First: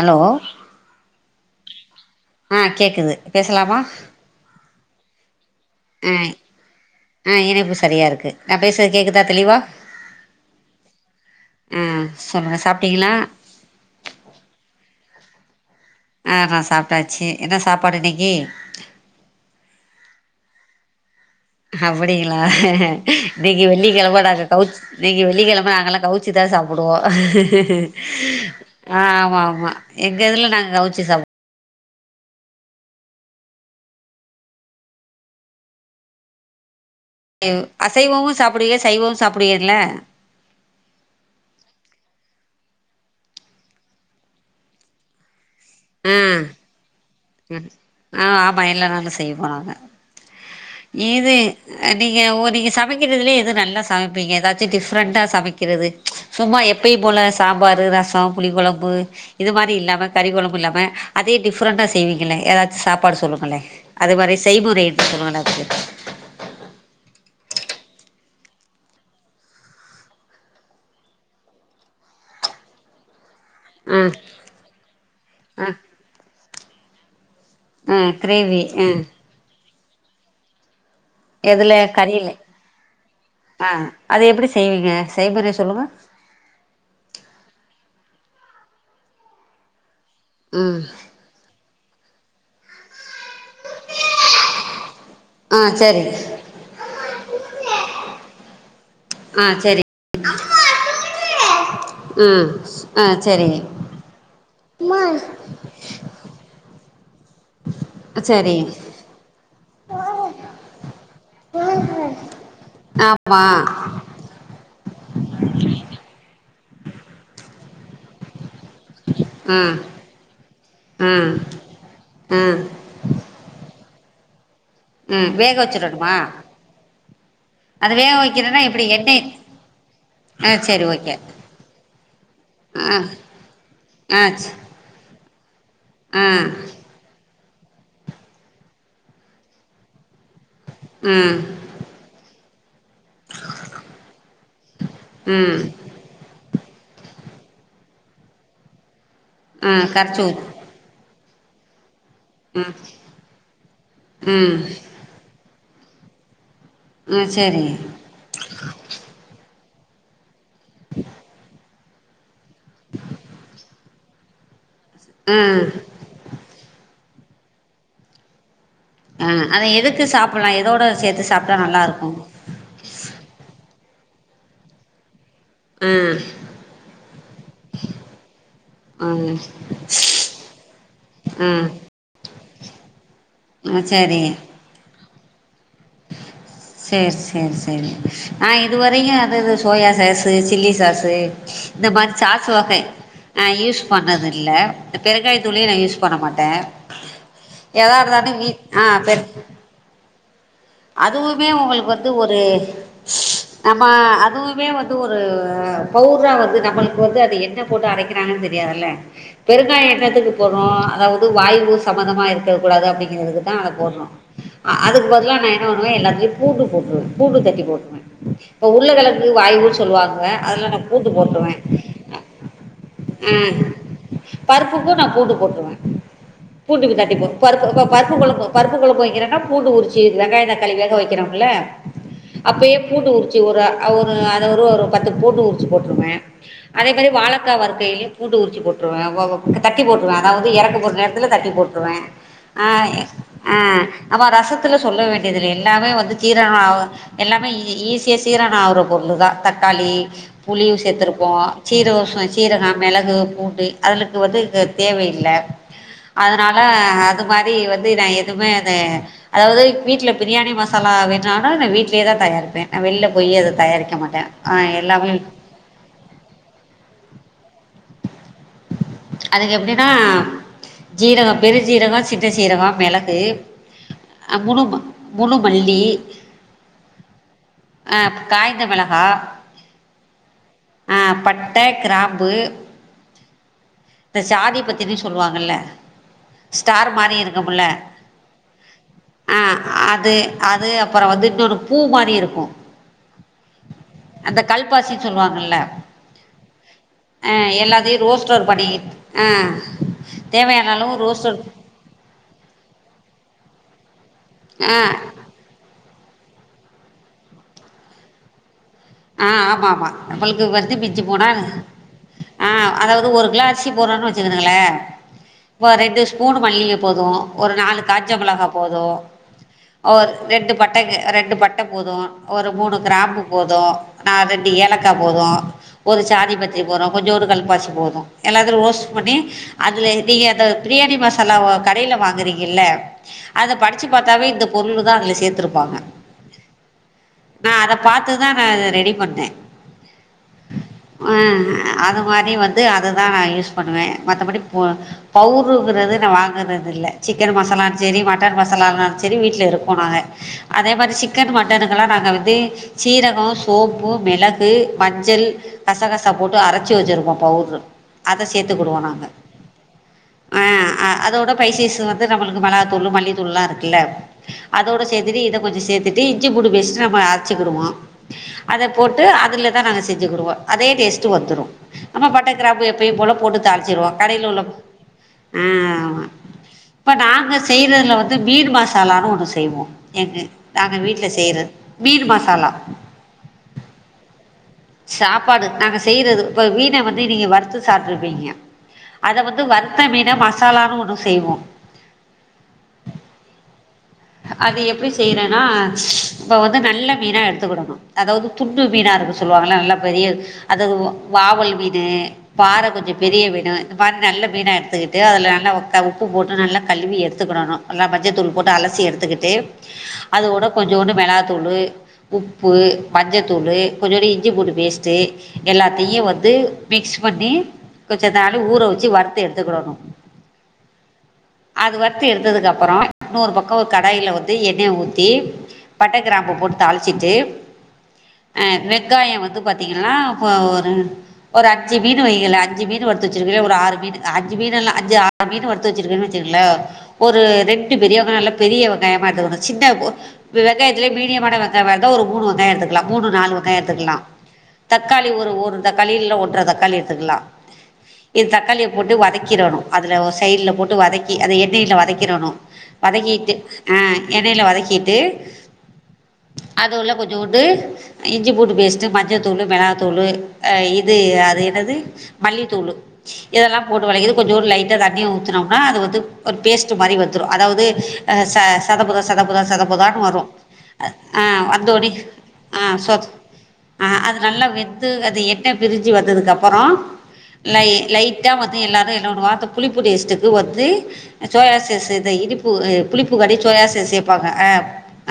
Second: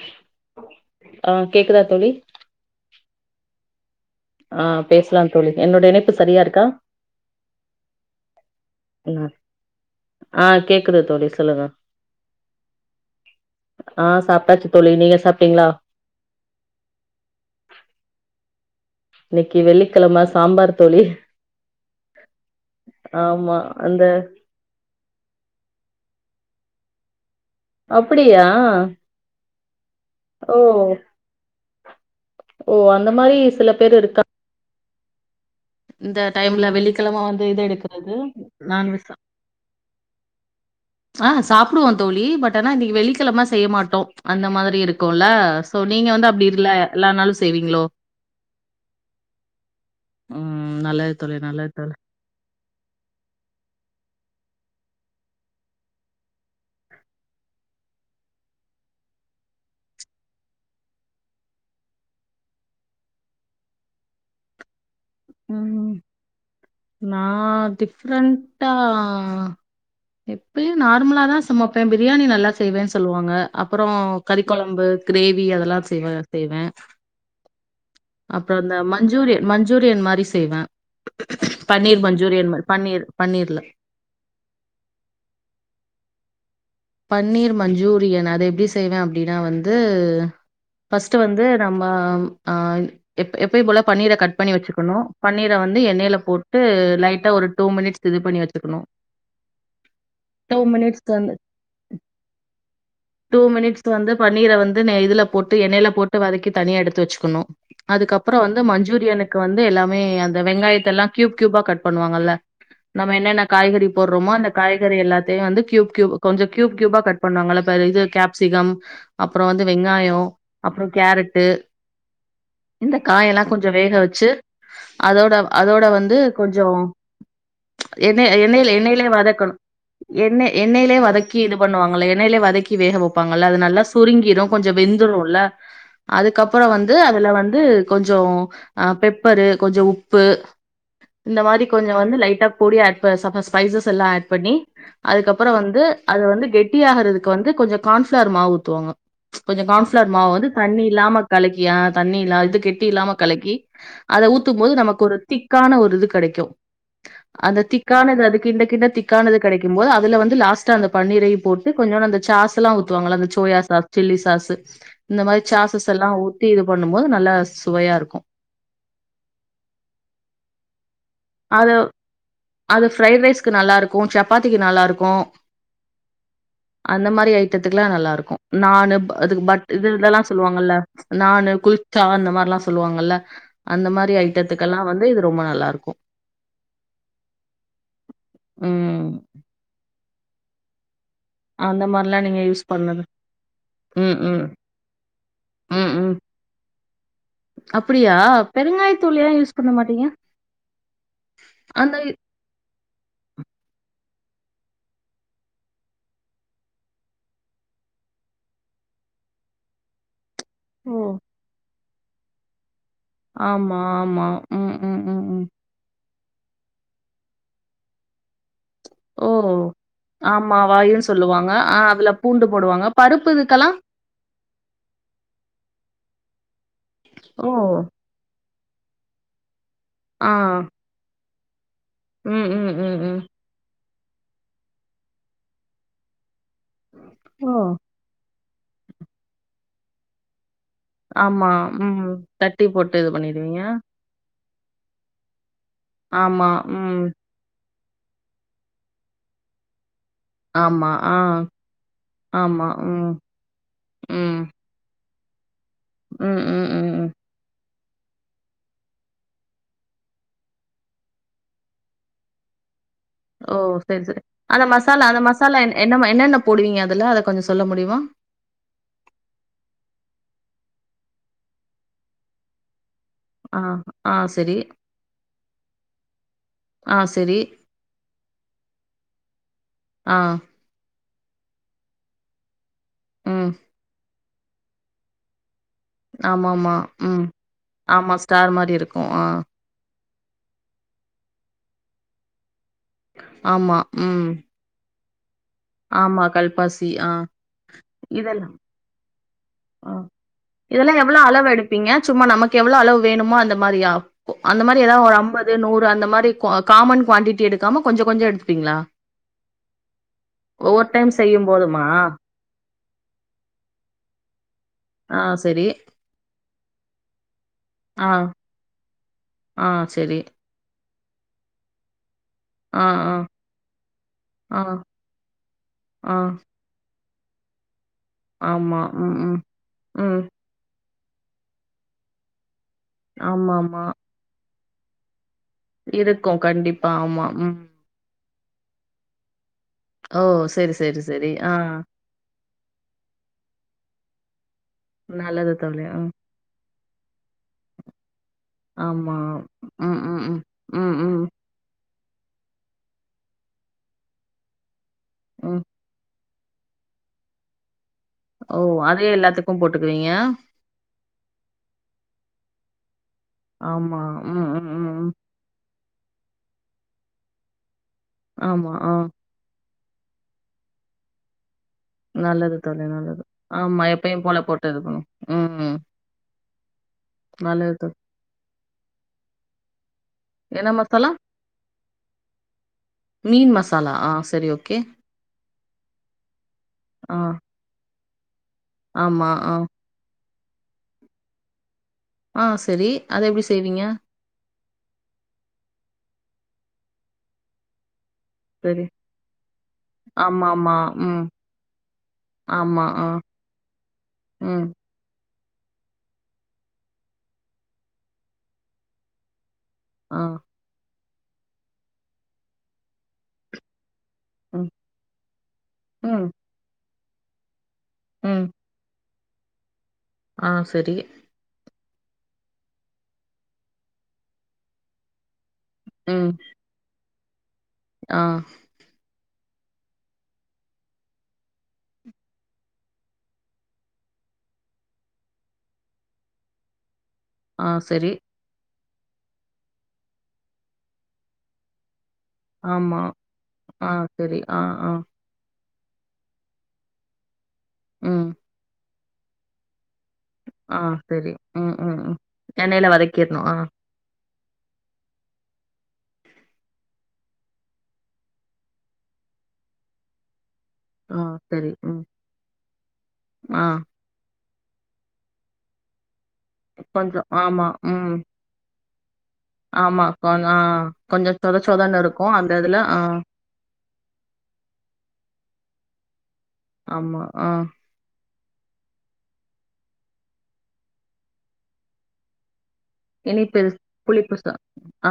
Allow ஆஹ் கேக்குதா தோழி ம் கேக்குது பேசலாமா ஆஹ் பேசலாம் தோழிஎன்னோட ஆ இணைப்பு சரியா இருக்கா ஆ இணைப்பு சரியா இருக்கு நா பேசுறது கேக்குதா தெளிவா ஆஹ் கேக்குது தோழி சொல்லுங்க ஆ சொல்லுங்க சாப்ட்டீங்களா ஆஹ் சாப்பிட்டாச்சு தோழி நீங்க சாப்டீங்ளா ஆஹ் நான் சாப்டாச்சு என்ன சாப்பாடு இன்னைக்கி இன்னைக்கி வெள்ளிக்கெழமை சாம்பார் தோழி அப்டிங்ளா ஆமா நீங்க அந்த வெள்ளிகெழம நாங்க கவுச் நீங்க வெள்ளிகெழம நாங்கல்லாம் கவுச்ச ச்சுதான் சாப்டுவோம் அப்படியா ஆ ஆமா ஆமா எங்க இதுல ஓ நாங்க கவச்சு சாப். ஓ அந்த மாரி சில பேரு இருக்காங். இந்த டைம்ல வெள்ளிக். ம் அசைவமும் சாப்புடுவ சைவவும் சாப்புடுவில்ல. ஆஹ சாப்புடுவோ தோழி பட் ஆனா இன்னிக்கு வெள்ளிக்கிழம செய்ய மாட்டோ அந்த மாரி இருக்கும்ல. ஓ நீங்க வந்து அப்படி இல்ல எல்லனாலு சாப். ஆஹ ஆமா எல்லா நாலு செய்ய போனாங்க. ம் நல்லது இது தோழி நல்லது தோழி நீங்க நீங்க சமைக்கிறதுலயே எது நல்லா சமைப். பிங்க எதாச்சி டிஃப்ரெண்ட்டா சமைக்கிறது. ம்ச் சும்மா எப்பயு போல சாம்பாரு, ரசோ, புளிக்கொழம்பு இது மாரி இல்லாம கறிக்கொழம்பு இல்லாம அதே டிஃரெண்ட்டா செய். செய்வீங்களே ஏதாச்சும் சாப்பாடு சொல்லுங்களே அது மாரி செய்முறை. எது சொல்லுங்களே அதுக்கு உம் நா. டிஃப்ரெண்ட்டா எப்பயு நார்மலாதா சமைப்ப பிரியாணி நல்லா செய்வேன்னு சொல்லுவாங்க அப்புறோ ஆ கறிக்கொழம்பு கிரேவி ஆ அதெல்லா செய்வங்க. செய்வ. ஆஹ கிரேவி ஆஹ. மஞ்சூரியன் மாரி செய்வ. எதுல கறில. பன்னீர் பன்னீர்ல. ஆஹ அது எப்படி செய்வீங்க செய்முற சொல்லுங்க. பன்னீர் மஞ்சூரியன் அத எப்படி செய்வ அப்படின்னா வந்து. ம் ஃபஸ்ட்டு வந்து. ரொம்ப ஆஹ. எப் எப்பயும்போல பன்னீர கட் பண்ணி வச்சுக்கணு. பன்னீர ஆ வந்து சரி எண்ணெயில போட்டு லைட்டா ஒரு டூ மினிட்ஸ் இது பண்ணி எடுத்துக்கணு. ஆ சரி டூ மினிட்ஸ். தந்து. ம் ஆ டூ சரி மினிட்ஸ் வந்து பன்னீர வந்து இதுல போட்டு எண்ணெயில போட்டு வதக்கி தனியா எடுத்து வச்சுக்கணு. அதுக்கப்புறோ சரி வந்து மஞ்சூரியனுக்கு வந்து எல்லாமே அந்த வெங்காயத்த எல்லா கியூப் கியூபா கட் பண்ணுவாங்கல்ல நம்ம என்னென்ன ஆமா காய்கறி போடுறோமோ அந்த காய்கறி எல்லாத்தையும் வந்து கியூப் கியூப் கொஞ்சோ. கியூப் கியூபா கட் பண்ணுவாங்கள இது கேப். கேப்ஸிகம் அப்புறோ வந்து ம் வெங்காயோ அப்புறோ ம் கேரட்டு ம் இந்த காயெல்லா கொஞ்சோ வேக வச். வச்சு. ம் அதோட வேக அதோட வச்சுரணுமா வந்து கொஞ்சோ ம்ச் அது வேக எண்ணெ வைக்கிறன்னா எண்ணெயில எப்டி எண்ணெயிலயே எண்ணெய் வதக்கணு. எண்ணெ ஆ சரி எண்ணெயிலயே ஓகே வதக். வதக்கி இது பண்ணுவாங்கள எண்ணெயிலேயே வதக்கி வேக ஆ வைப்பாங்ல்ல அது நல்லா ஆ சுருங்கிரு கொஞ்சோ வெந்துரும்ல. ஆ அதுக்கப்புறோ வந்து அதுல வந். கொஞ்சோ பெப்பரு கொஞ்சோ உப். உப்பு ம் இந்த மாரி கொஞ்சோ வந்து லைட்டா. பொடிய ஏட். செம்ம ஸ்பைசஸ் எல்லா ஏட் பண்ணி அதுக்கப்புறோ ம் வந்து. அது வந்து கெட்டி ஆகறதுக்கு வந்து கொஞ்சம் கான்ஃபிளர் மாவு ஊத்துவாங்க கொஞ்சம் ம் கான்பிளார் கரச்சு மாவு ஊத் வந்து தண்ணி இல்லாம கலக்கியா தண்ணில்ல இது ம் கெட்டி இல்லாம கலக்கி அதை ம் ஊத்தும் போது நமக்கு ஒரு திக் திக்கான ஒரு இது கிடைக்கும் ம் அந்த சரி திக்கானது அது கிண்ட கிண்ட திக்கானது கிடைக்கும் க்கும் போது வந்து லாஸ்ட் அந்த பன்னீரையும் போட்டு கொஞ்சோண்டு அந்த சாஸ் ல்லாம் ஊத்துவாங்கள அந்த சோயா சாஸ் சில்லி சாஸ் இந்த மாரி ம் சாசஸ் எல்லாம் ஊத்தி இது பண்ணும் போது நல்லா சுவையா இருக்கும் ஆஹ் அத எதுக்கு சாப்பிடலாம் எதோட சேத்து சாப்ட்டா அது நல்லாருக்கு அது பிஃரைட் ரைஸ்க்கு நல்லா இருக்கும் சப்பாத்திக்கு நல்லா இருக்கும் ம் அந்த மாரி ஐட்டத்துக்க எல்லாம் நல்லா இருக்கும் நானு ம் இதுக்கு பட் இது இதெல்லாம் சொல்லுவாங்கல்ல நானு ம் குளிச்சா அந்த மாரிலாம் சொல்லுவாங்கல்ல ம் அந்த மாரி சரி ஐட்டத்துக்கெ எல்லாம் வந்து இது ரொம்ப நல்லா இருக்கும் சேரி சேரி சேரி நான் ம் இதுவரையும் அதாவது சோயாசாஸ் சில்லி சாஸ் அந்த இந்த மாரி மாரிலா நீங்க சாஸ் யூஸ் வகை பண்ணது ஆஹ் யூஸ் ம் பண்ணது ம் இல்ல இந்த பெருங்காய துளையும் நான் ம் யூஸ் ம் பண்ண மாட்டேன் அப்படியா ஏதாவதுத மின் ஆஹ் பெ பெருங்காயத்தூள் ஏ யூஸ் பண்ண மாட்டீங்க அதுவுமே உங்களுக்கு அந்த வந்து ஒரு நம்ம ஆஹ் அதுவுமே வந்து ஒரு பவுரா வந்து நம்மளுக்கு வந்து அது என்ன போட்டு அரைக்கிறாங்கன்னு தெரியதுல்ல பெருங்காய எண்ணத்துக்கு போறம் ஓ! அதாவது வாய்வு சமதமா இருக்கக்க கூடாது அப்பின்னு அதுக்கு தான் அதை ஆமா, போடணும் ஆமா. ம், ம், அதுக்கு ம், பதிலா ம். நான் என் எல்லாத்துலே பூண்டு போட்டுவேன் பூண்டு தட்டி போட்டுவேன் இப்போ உருளைகிழங்கக்கு ஓ! வாயவுன்னு சொல்லுவாங்க ஆமா. அதில் நான் வாயுன்னு பூண்டு சொல்லுவாங்க. போட்டுவேன் ஆ அதுல பூண்டு போடுவாங்க. பருப்பு ஆஹ் இதுக்கெல்லாம்? பருப்புக்கும் நான் பூண்டு போட்டுவேன் பூண்டுக்கு தட்டி போ ஓ! பருப்பு இப்போ பருப்பு குழக்கும் பருப்பு குழம்பு வைக்கிறேனா பூண்டு உரிச்சு ஆ. வெங்காய தக்கா வேக வைகிறோம்ல ம், ம், அப்பயே ம், பூண்டு ம். ஊரிச்சு ஒரு அ ஒரு அது ஒரு ஒரு பத்து பூண்டு உரிச்சு போட்டிருவேன் அதே மாதிரி ஓ! வாலக்கா வருக்கையிலயும் பூண்டு உரி போட்டுருவேன் ஓ ஓ தட்டி போட்டுருவேன் அதாவது இறக்கு ஒரு நேரத்துல ஆமா. தட்டி ம். போட்டுருவேன் தட்டி ஆ போட்டு இது ஆ பண்ணிடுவீங்க. அப்ப ரசத்து சொல்ல வேண் எதிரில் எல்லாமே வந்து ஆமா. ஜுரணும் ஆவ ம். எல்லாமே ஈசி இசியா சீரான அவுற பொருள் தான் தக்காளி புளியும் ஆமா. ஆ. சேர்த்திருப்போம் சீர ஆமா. சீரகம் ம். மெளகு பூண்டு அதுளுக்கு ம். வந்து தேவை இல்ல ம், அதுனால ம், ம், ம். அது மாரி வந் நா எதுவுமே அத அதாவது வீட்ல பிரியாணி மசாலா வேணனா நா வீ்ட்லயே தான் தயாரிப்பேன் நான் வெளில போய் அதை ஓ தயாரிக்க சரி சரி மாட்டேன் ஆ அந்த மசாலா எல்லாமே அந்த மசாலா என்ன என்னென்ன போடுவீங்க அதுல கொஞ்சம் சொல்ல முடியுமா அதுக்கு எப்டின்னா ஜீரகம் பெரு ஜீரகம் சின்ன சீரகம் மிள கு ஆ, ஆ சரி. முழு முழுமல்லி ஆ சரி. அஹ காய்ந்த மிளகா ஆ. ஆஹ பட்ட கிராம்பு ம் இந்த சாதி பத்தினு சொல்லுவாங்க இல்ல ஆமாமா உம் ஆமா ஸ்டார் மாரி இருக்கும் அஹ ஆ அது அது அப்புறம் வந்துட்டு ஒரு பூ மாரி இருக்கும் ஆமா உம் சொல்லுவாங் இல்ல ஆ ஆஹ எல்லாத்தையும் ரோஸ் [unintelligible] அஹ இதெல்லாம் எவ்ளோ ரோஸ்டர் அளவு எடுப்பீங்க சும்மா நமக்கு எவ்ளோ அளவு வேணுமோ அந்த மாரியா அந்த ஆ மாரி ஏதாவது ஒரு அம்பது நூறு அந்த மாரி காமன் குவாண்டிட்டி எடுக்காம கொஞ்ச கொஞ்ச எடுத்துப்பீங்களா ஆஹ ஆமா ஆமா நம்மளுக்கு வந்து ஒவ்வொரு மிஞ்சி டைம் போனா செய்யும் போதுமா? ஆஹ அதாவது ஒரு கிலோ அரிசி போடுறோன்னு வச்சுருக்கங்களே ஆ சரி. இப்ப ரெண்டு ஸ்பூன் மல்லி போதும் ஒரு நாலு ஆ, காஞ்ச மிளகா போதும் ஆ ஒரு சரி. ரெண்டு பட் பட்டைங்க ரெண்டு பட்ட போதும் ஒரு மூணு ஆ, ஆ, கிராம்பு போதும் நா ரெண்டு ஆ, ஏலக்கா போதும் ஒரு ஆ. சாதி பத்திரி போதும் கொஞ்சோண்டு கல் பாசி போதும் எல்லாத்துல ஆமா. ரோஸ்ட் ம், பண்ணி ம், அதுல ம். நீங்க அந்த பிரியாணி மசா சில கடையில வாங்குறீங்கில்ல அத ஆமாமா. படிச்சு பாத்தாவே இந்த பொருள் தான் அதுல சேர்த்துருக்கும் இருக்கும் கண்டிப்பா ஆமா உம் அத ரெ [unintelligible] ரெடி பண்டேன் ஓ! சரி, சரி, சரி. ஆ ஆஹ் அத மாரி வந்து அதுதான் நா யூஸ் பண்ணுவேன் மத்தபடி நல்லது தோழி. பவுடுருங்கிறது ஆ. நான் வாங்குறது இல்ல சிக்கன் மசாலனு சேரி மட்டன் மசாலானாலும் ஆமா. சேரி வீட்ல இருக்கும் நாங்க ம், ம், ம். அதே மாரி ம், ம், சிக்கன் மட்டனுக்கல்லாம் நாங்க தீ சீரகம் சோப்பு மிளகு மஞ்சள் ம். கசா கசா போட்டு அரைச்சி வச்சிருப்போம் பவுட்ரு அத ஓ! சேர்த்துக்கடுவோம் நாங்க அதே எல்லாத்துக்கும் போட்டுக்குவீங்க? ஆஹ் அதோட பஸ்சஸ் நம்மளுக்கு மிளகாய்தூலு மல்லி தூள்லாம் இருக்குல ஆமா. ம், ம், அதோட ம், ம். சேர்த்துட்டு இதை கொஞ்சம் சேர்த்துட்டு இ் இஞ்சி புண்டு பேச்சிட்டு நம்ப அரைச்சிடுவோம் அத ஆமா. ஆ. போட்டு அதுலதான் நாங்க செஞ்சுகுடுவோம் அதே டேஸ்ட்டு வந்துடும் நம்ம பட்டை நல்லது கிராம்பு தோழி, எப்பும் போல நல்லது. போட்டு ஆமா, தாளிச்சருவோம் எப்பயும் கடைல போல உள்ள போட்டு இது பண்ணும். ம். ஆஹ் இ நாங்க நல்லது செய்யறதுல தோழி. வந்து மீன் மாச எல்லாரும் ஒன்னு செய்வோம் எனக்கு என்ன நாங்க மசாலா? வீட்டில் செய்கிறது மீன் மசாலா மீன் மசாலா ஆஹ் சாப்பாடு நாங்க செய்யறது இப்ப மீன வந்து ஆ. நீங்க வறுத்து சாப்பி ப்பிங்க அத ஆமா. வந்து ஆ. வருத்தமீன மா மசாலானு ஒன்னு செய்வோம் ஆஹ் சேரி அத எப்படி செய்வீங்க அது எப்படி செய்றேன்னா இப்போ வந்து நல்ல மீனா எடுத்துக்கடணும் அதாவது துண்டு சரி. மீனா இருக்கு சொல்லுவாங்கள நல்லா பெரிய அதாவது ஆமாமா. ம். வாவல் மீனு பாறை ஆமா. கொஞ்ச ஆ. பெரிய மீனா இந்த மாரி நல்ல மீனா ம். எடுத்துக்கிட்டு அதில் நல்லா உப்பு போட்டு நல்லா கழுவி எடுத்துக்கிடனும் நல்ல மஞ்சத்தூள் போட்டு அலசி எடுத்துக்கிட்டு ஆ. அதோட கொஞ்சோண்டு மிளகா தூளு உப்பு மஞ்சத்தூளு கொஞ்சேண்டு இஞ்சி பூண்டு ம். பேஸ்ட்டு எல்லாத்தையும் ம். வந்து மிக்ஸ் பண்ணி கொஞ்சம் நேரம் ஊற வச்சு வறுத்து எடு த்துக்கடனும் ஆஹ் சரி வறுத்து எடுத்ததுக்கு அப்புறம் இன்னொரு பக்கம் ஒரு கடாயில வந்து எண்ணெய் ஊத்தி பட்டை கிராம்பூ ம். போட்டு தாளிச்சிட்டு ஆ. அஹ் வெங்காயம் வந்து பாத்தீங்கன்னா இப்ப ஒரு அஞ்சு மீன் வைங்ல அஞ்சு மீன் வறுத்து வச்சிருக்க ஒரு ஆறு மீன் அஞ்சு மீன் எல்லாம் அஞ்சு ஆறு மீன் வறுத்து வச்சிருக்கின்னு வச்சுக்கிங்களே ஒரு ஆ ரெண்டு பெரிய சரி. வெங்காயம் நல்ல பெரிய வெங்காயமா எடுத்துக்கணும் சின்ன வெங்காயத்திலேயே மீடியமான வெங்காயமா இருந்தா ஒரு மூணு வெங்காயம் எடுத்துக்கலாம் ஆமா. மூணு நாலு வெங்காயம் ஆ எடுத்துக்கலாம் சரி. ஆ, ஆ. தக்காளி ஒரு ஒரு தக்காளில ஒன்றரை தக்காளி எடுத்துக்கலாம் இ ம். தக்காளியை போட்டு வதக்கி கிறனும் அதுல ஒஸ் சைட்ல போட்டு ஆ வதக்கி சரி. அத எண்ணெயில ம், ம், ம். வதக்கிறனும் எண்ணெயில வதக்கி வதக்கிர்ணும். ஆ, ஆஹ் எண்ணெயில வதக்கிட்டு அதுல கொஞ்சோண்டு இஞ்சி பூண்டு பேஸ்ட் மஞ்சள் தூளு மிளகா தூளு இது ஆ அது சரி. என்னது ம். மல்லித்தூளு ஆ இதெல்லாம் போட்டு வதை கொஞ்சோண்டு லை எல்லாத்தையும் ஊத்துனோம்னா அது வந்து ஒ பேஸ்ட் மாரி கொஞ்சம் வத்துரும் அதாவது ஆமா. ம். [unintelligible] சதப்புதா சதப்புதான் ஆமா. வரும் கொஞ் ஆ கொஞ்சம் சொத வந்த சொதன்னு இருக்கும். அந்த இதுல ஆ அது நல்லா வெந்து அத எண்ணெ பிரி்ஞ் ஜி வந்ததுக் அப் றோ ஆமா. ஆ லை லைட் ட்டான் வந்து எல்லாரும் என்ன ஒரு வாரத்துக்கு புளிப்பு டேஸ்ட்க்கு வந்து சோயாசேஸ் இத இனிப்பு புளிப்புக்கண்டி இனிப்பு, சோயா சேஸ் சேப்பாங்க புளிப்பு அ சா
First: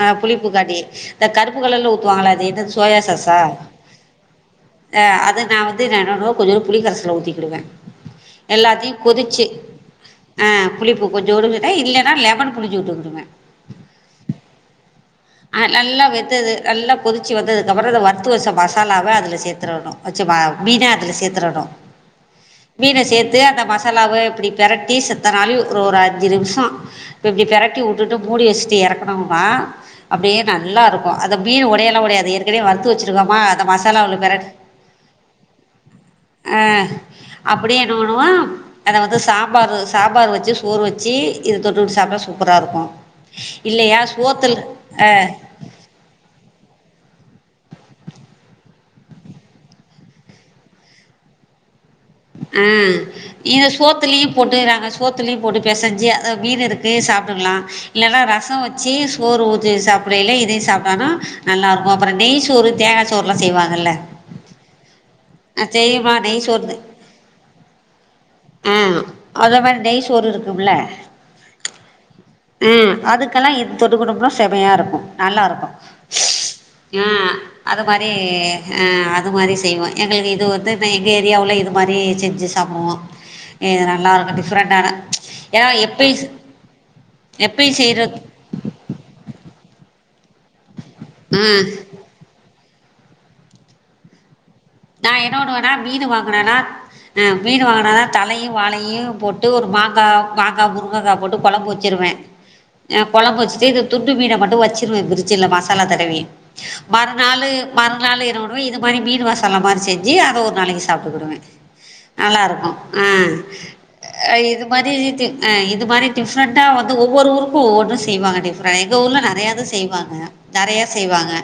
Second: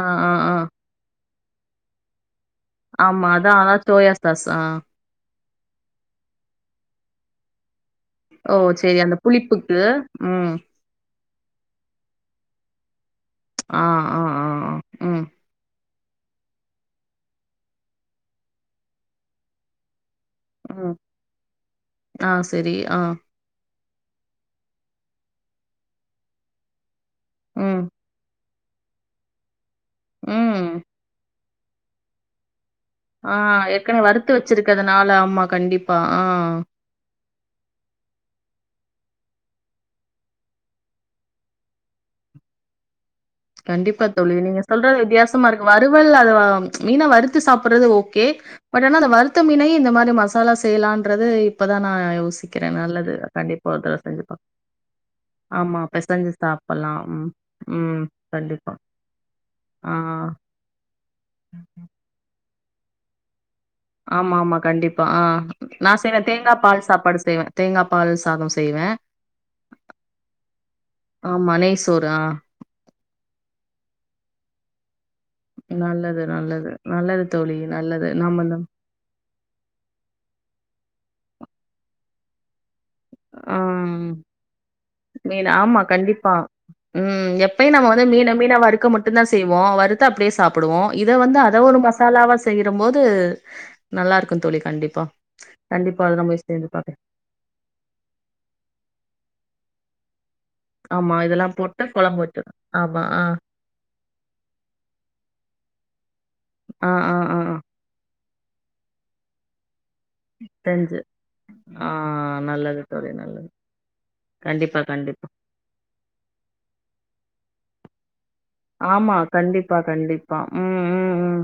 ஆ, அ ஆ, ஆ. புளிப்புக்கண்டி த கருப்புகலர்ல ஊத்துவாங்கள எது சோயா ஆமா. சாஸ்சா அதான் அதான் சோயா சாஸ். ஆ. அது நா வந்து ந கொஞ்ச புளிகரசல ஊத்தி டுவ. ஓ! எல்லாத்தயு சரி அந்த கொதிச்சு புளிப்புக்கு. அ ம். புளிப்பு கொஞ்சூண்டு எய் இல்லன்னா லெமன். புளிஞ்ஜிட்டு வந்துருவ. ம்ச் ஆஹ ஆஹ ஆஹ ஆஹ. அஹ நல்லா. வெத்தது நல்லா பொதிச்சு வந்ததுக்கப்புறோ இந்த வருத்து வச்ச மசாலாவ அதுல சேர்த்துரனு. வச்சுமா மீன ம். அதுல சேர்த்ரணும். ஆ சரி. மீன ஆ. சேத்து அந்த மஸ். ல்லாவே இப்படி பெரட்டி செத்தனாலி ஒரு ஒரு அஞ்சு நிமிஷோ. இப்டி பெரட்டி ம், வுட்டுட்டு மூடி வச். ச்சு எறக்குனோம்னா. அப்டியே ம். நல்லாருக்கு. அது அப்டியே ஒடையில்லா ஒடையது ஏற்கனவே வரத். ஆஹா ஏற்கனவே வறுத்து வச்சிருக்கதுனால ஆம்மா கண்டிப்பா ஆஹ. ஆ அப்படியே என்ன பண்ணுவோ அத வந்து சாம்பாரு சாம்பாரு வச்சு சோறு வச்சி இது தொட்டுட்டு சாப்டா சூப்பரா இருக்கு. இல்லையா கண்டிப்பா தோழி. சோத்துல. நீங்க சொல்றது வித்தியாசமா இருக்கு வறுவல் அது ம்ச் மீன வறுத். த்து சாப்பிடுறது ஓகே. பட் ஆனா அந்த வருத்தமீனையே இந்த மாரி மசாலா செய்யலான்றது இப்பத். ம் இத ஒரு தடவ செஞ்சு சோத்துலயு பாக் போட்டு சோத்துலயு போட்டு ஆமா. பிசைஞ்சு பெசஞ்சு அதா மீனு இருக்கு சாப்பிடலாம். ம். சாப்புட்டுக்கலா ம். இல்லன்னா. அஹ ரசோ கண்டிப்பா. வச்சு சோறு ஊத்தி ஆ. சாப்பிடல இதையு சாப்டோனா நல்லா இருக்கு அப்புறோ நெய் சோறு. தேங்கா சோறுல்லா செய்வாங். ஆமா ஆமா கண்டிப்பா ஆஹ. ஆ நா தெரியுமா செய்யுற நெய் தேங்காபால் சாப்பாடு செய்வ தேங்காபால் சாதம் செ. ஆஹ அதே மாரி நெய் சோறு இருக்கும்ல்ல. ஆமா. நெய் சோறு. ஆ. ஆஹ அதுக்கெல்லா இது தொட்டுக்குட்டோம்னா. செம்மையா இருக்கு. நல்லாருக்கு. நல்லது, நல்லது. நல்லது அஹ தோழி. அது மாரி நல்லது. நாம இந்த அஹ அது மாரி செய்வோ எங்களுக்கு இது வந்து. இது எங்க ஏரியாவுல இது மாரி செஞ்சு சாப்புடுவோ. உம். மீன் ஏன்னா ஆமா எப்பயும் கண்டிப்பா உம் எப்பயு நம்ம வந்து மீன மீன வறுக்க மட்டும்தா செய்வோ வறுத். எடுத்து அப்படியே சாப்புடுவோ. இத வந்து ஆ அத ஒரு மசாலாவா சேத். செய்யுறம்போது நல்லா இருக்கு தோழி. கண்டிப்பா நா என்ன வன்னுவேணா கண்டிப்பா மீனு அத நா முயற்சி வாங்குனேன்னா செஞ்சு பாக்குறே ஆஹ. மீனு வாங்குனேன்னா. தலையு வாழையு போட்டு ஒரு மாங்கா. மாங்கா, முருங்க்கா ஆமா போட்டு இதெல்லா கொழம்பு வச்சுருவ. கொழம்பு வச்சு ஆமா அஹ ஆ கொழம்பு வச்சுட்டு இத துண்டு மீன மட்டும் வச்சுருவ பிரிட்சுல மசாலா தடவி ஆ ஆ ஆ மறுநாளு ஆ மறுநாளு என்னவன்னு. அவ இதுமாரி மீன் வாச தல மாரி செய்வேன் ஜி அதை ஒரு நாளைக்கு செஞ்சு சாப்பிட்டுக்கிடுவேன் ஆ நல்லா இருக்கும் நல்லது தோழி ஆஹ் நல்லது இது கண்டிப்பா மாரி கண்டிப்பா இது மாரி டிஃப்ரெண்ட்டா வந்து ஒவ்வொரு ஊரு க்கும் ஒவ்வொன்னு செய்வாங்க எங்க ஆமா ஊர்ல நறையது கண்டிப்பா செய்வாங்க கண்டிப்பா நறையா ம் ம் செய்வாங்க ம்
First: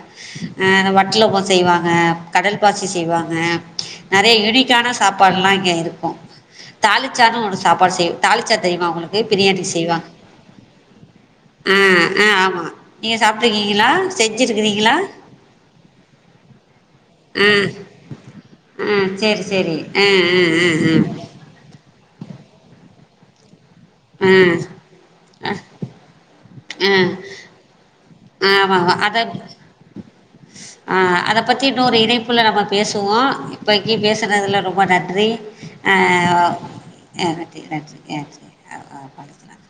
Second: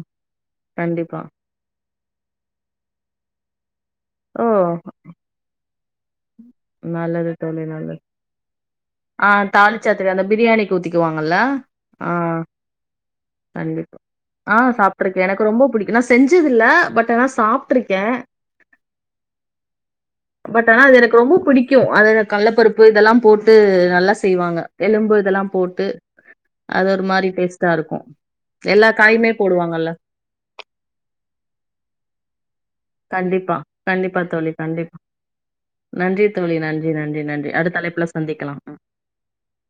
கண்டிப்பா வட்டலப்பம் செய்வாங்க கடல் ப்பாசி செய்வாங்க நறைய ஓ யுனிக்கான சாப்பாடு எல்லாம் இங்க இருக்கும் தாளிச்சான்னு ஒரு சாப்பாடு செய்யும் தாலிச்சா தெரியுமா உங்களுக் ஆஹ் தாலிச்சா தெரியும் அந்த பிரியாணிக்கு ஊத்திக்குவாங்கல்ல ஆ ஆ ஆஹ் ஆமா நீங்க சாப்ட்ருக்கீங்களா கண்டிப்பா ஆஹ் செஞ்சிருக்கிறீங்களா சாப்பிட்டுருக்கேன் எனக்கு ரொம்ப படிக்கும் நான் செஞ்சது இல்ல பட் ஆ சாப்பிட்டுருக்கே ஆ சேரி சேரி ஆ ஆ பட் ஆனா அது எனக்கு ரொம்ப புடிக்கு அது எனக் கள்ளப்பருப்பு இதெல்லாம் போட் டு நல்லா ஆ செய்வாங்க எலும்பு இதெல்லாம் ஆ போட்டு அது ஒரு மாரி டேஸ்ட்டா இருக்கும் ஆஹ்ஹ் அத அஹ் அத பத்தி தோ ஒரு இணைப்புள்ள ஆஹ்ஹ் பேசுவோம் கண்டிப்பா இப்பைக்கு கண்டிப்பா தோழி பேசுறதுல ரொம்ப கண்டிப்பா நன்றி நன்றி அஹ் தோழி நன்றி நன்றி அடுத்த நன்றி அழைப்புல நன்றி சந்திக்கலாம் ம் அ பாதுக்கலாம்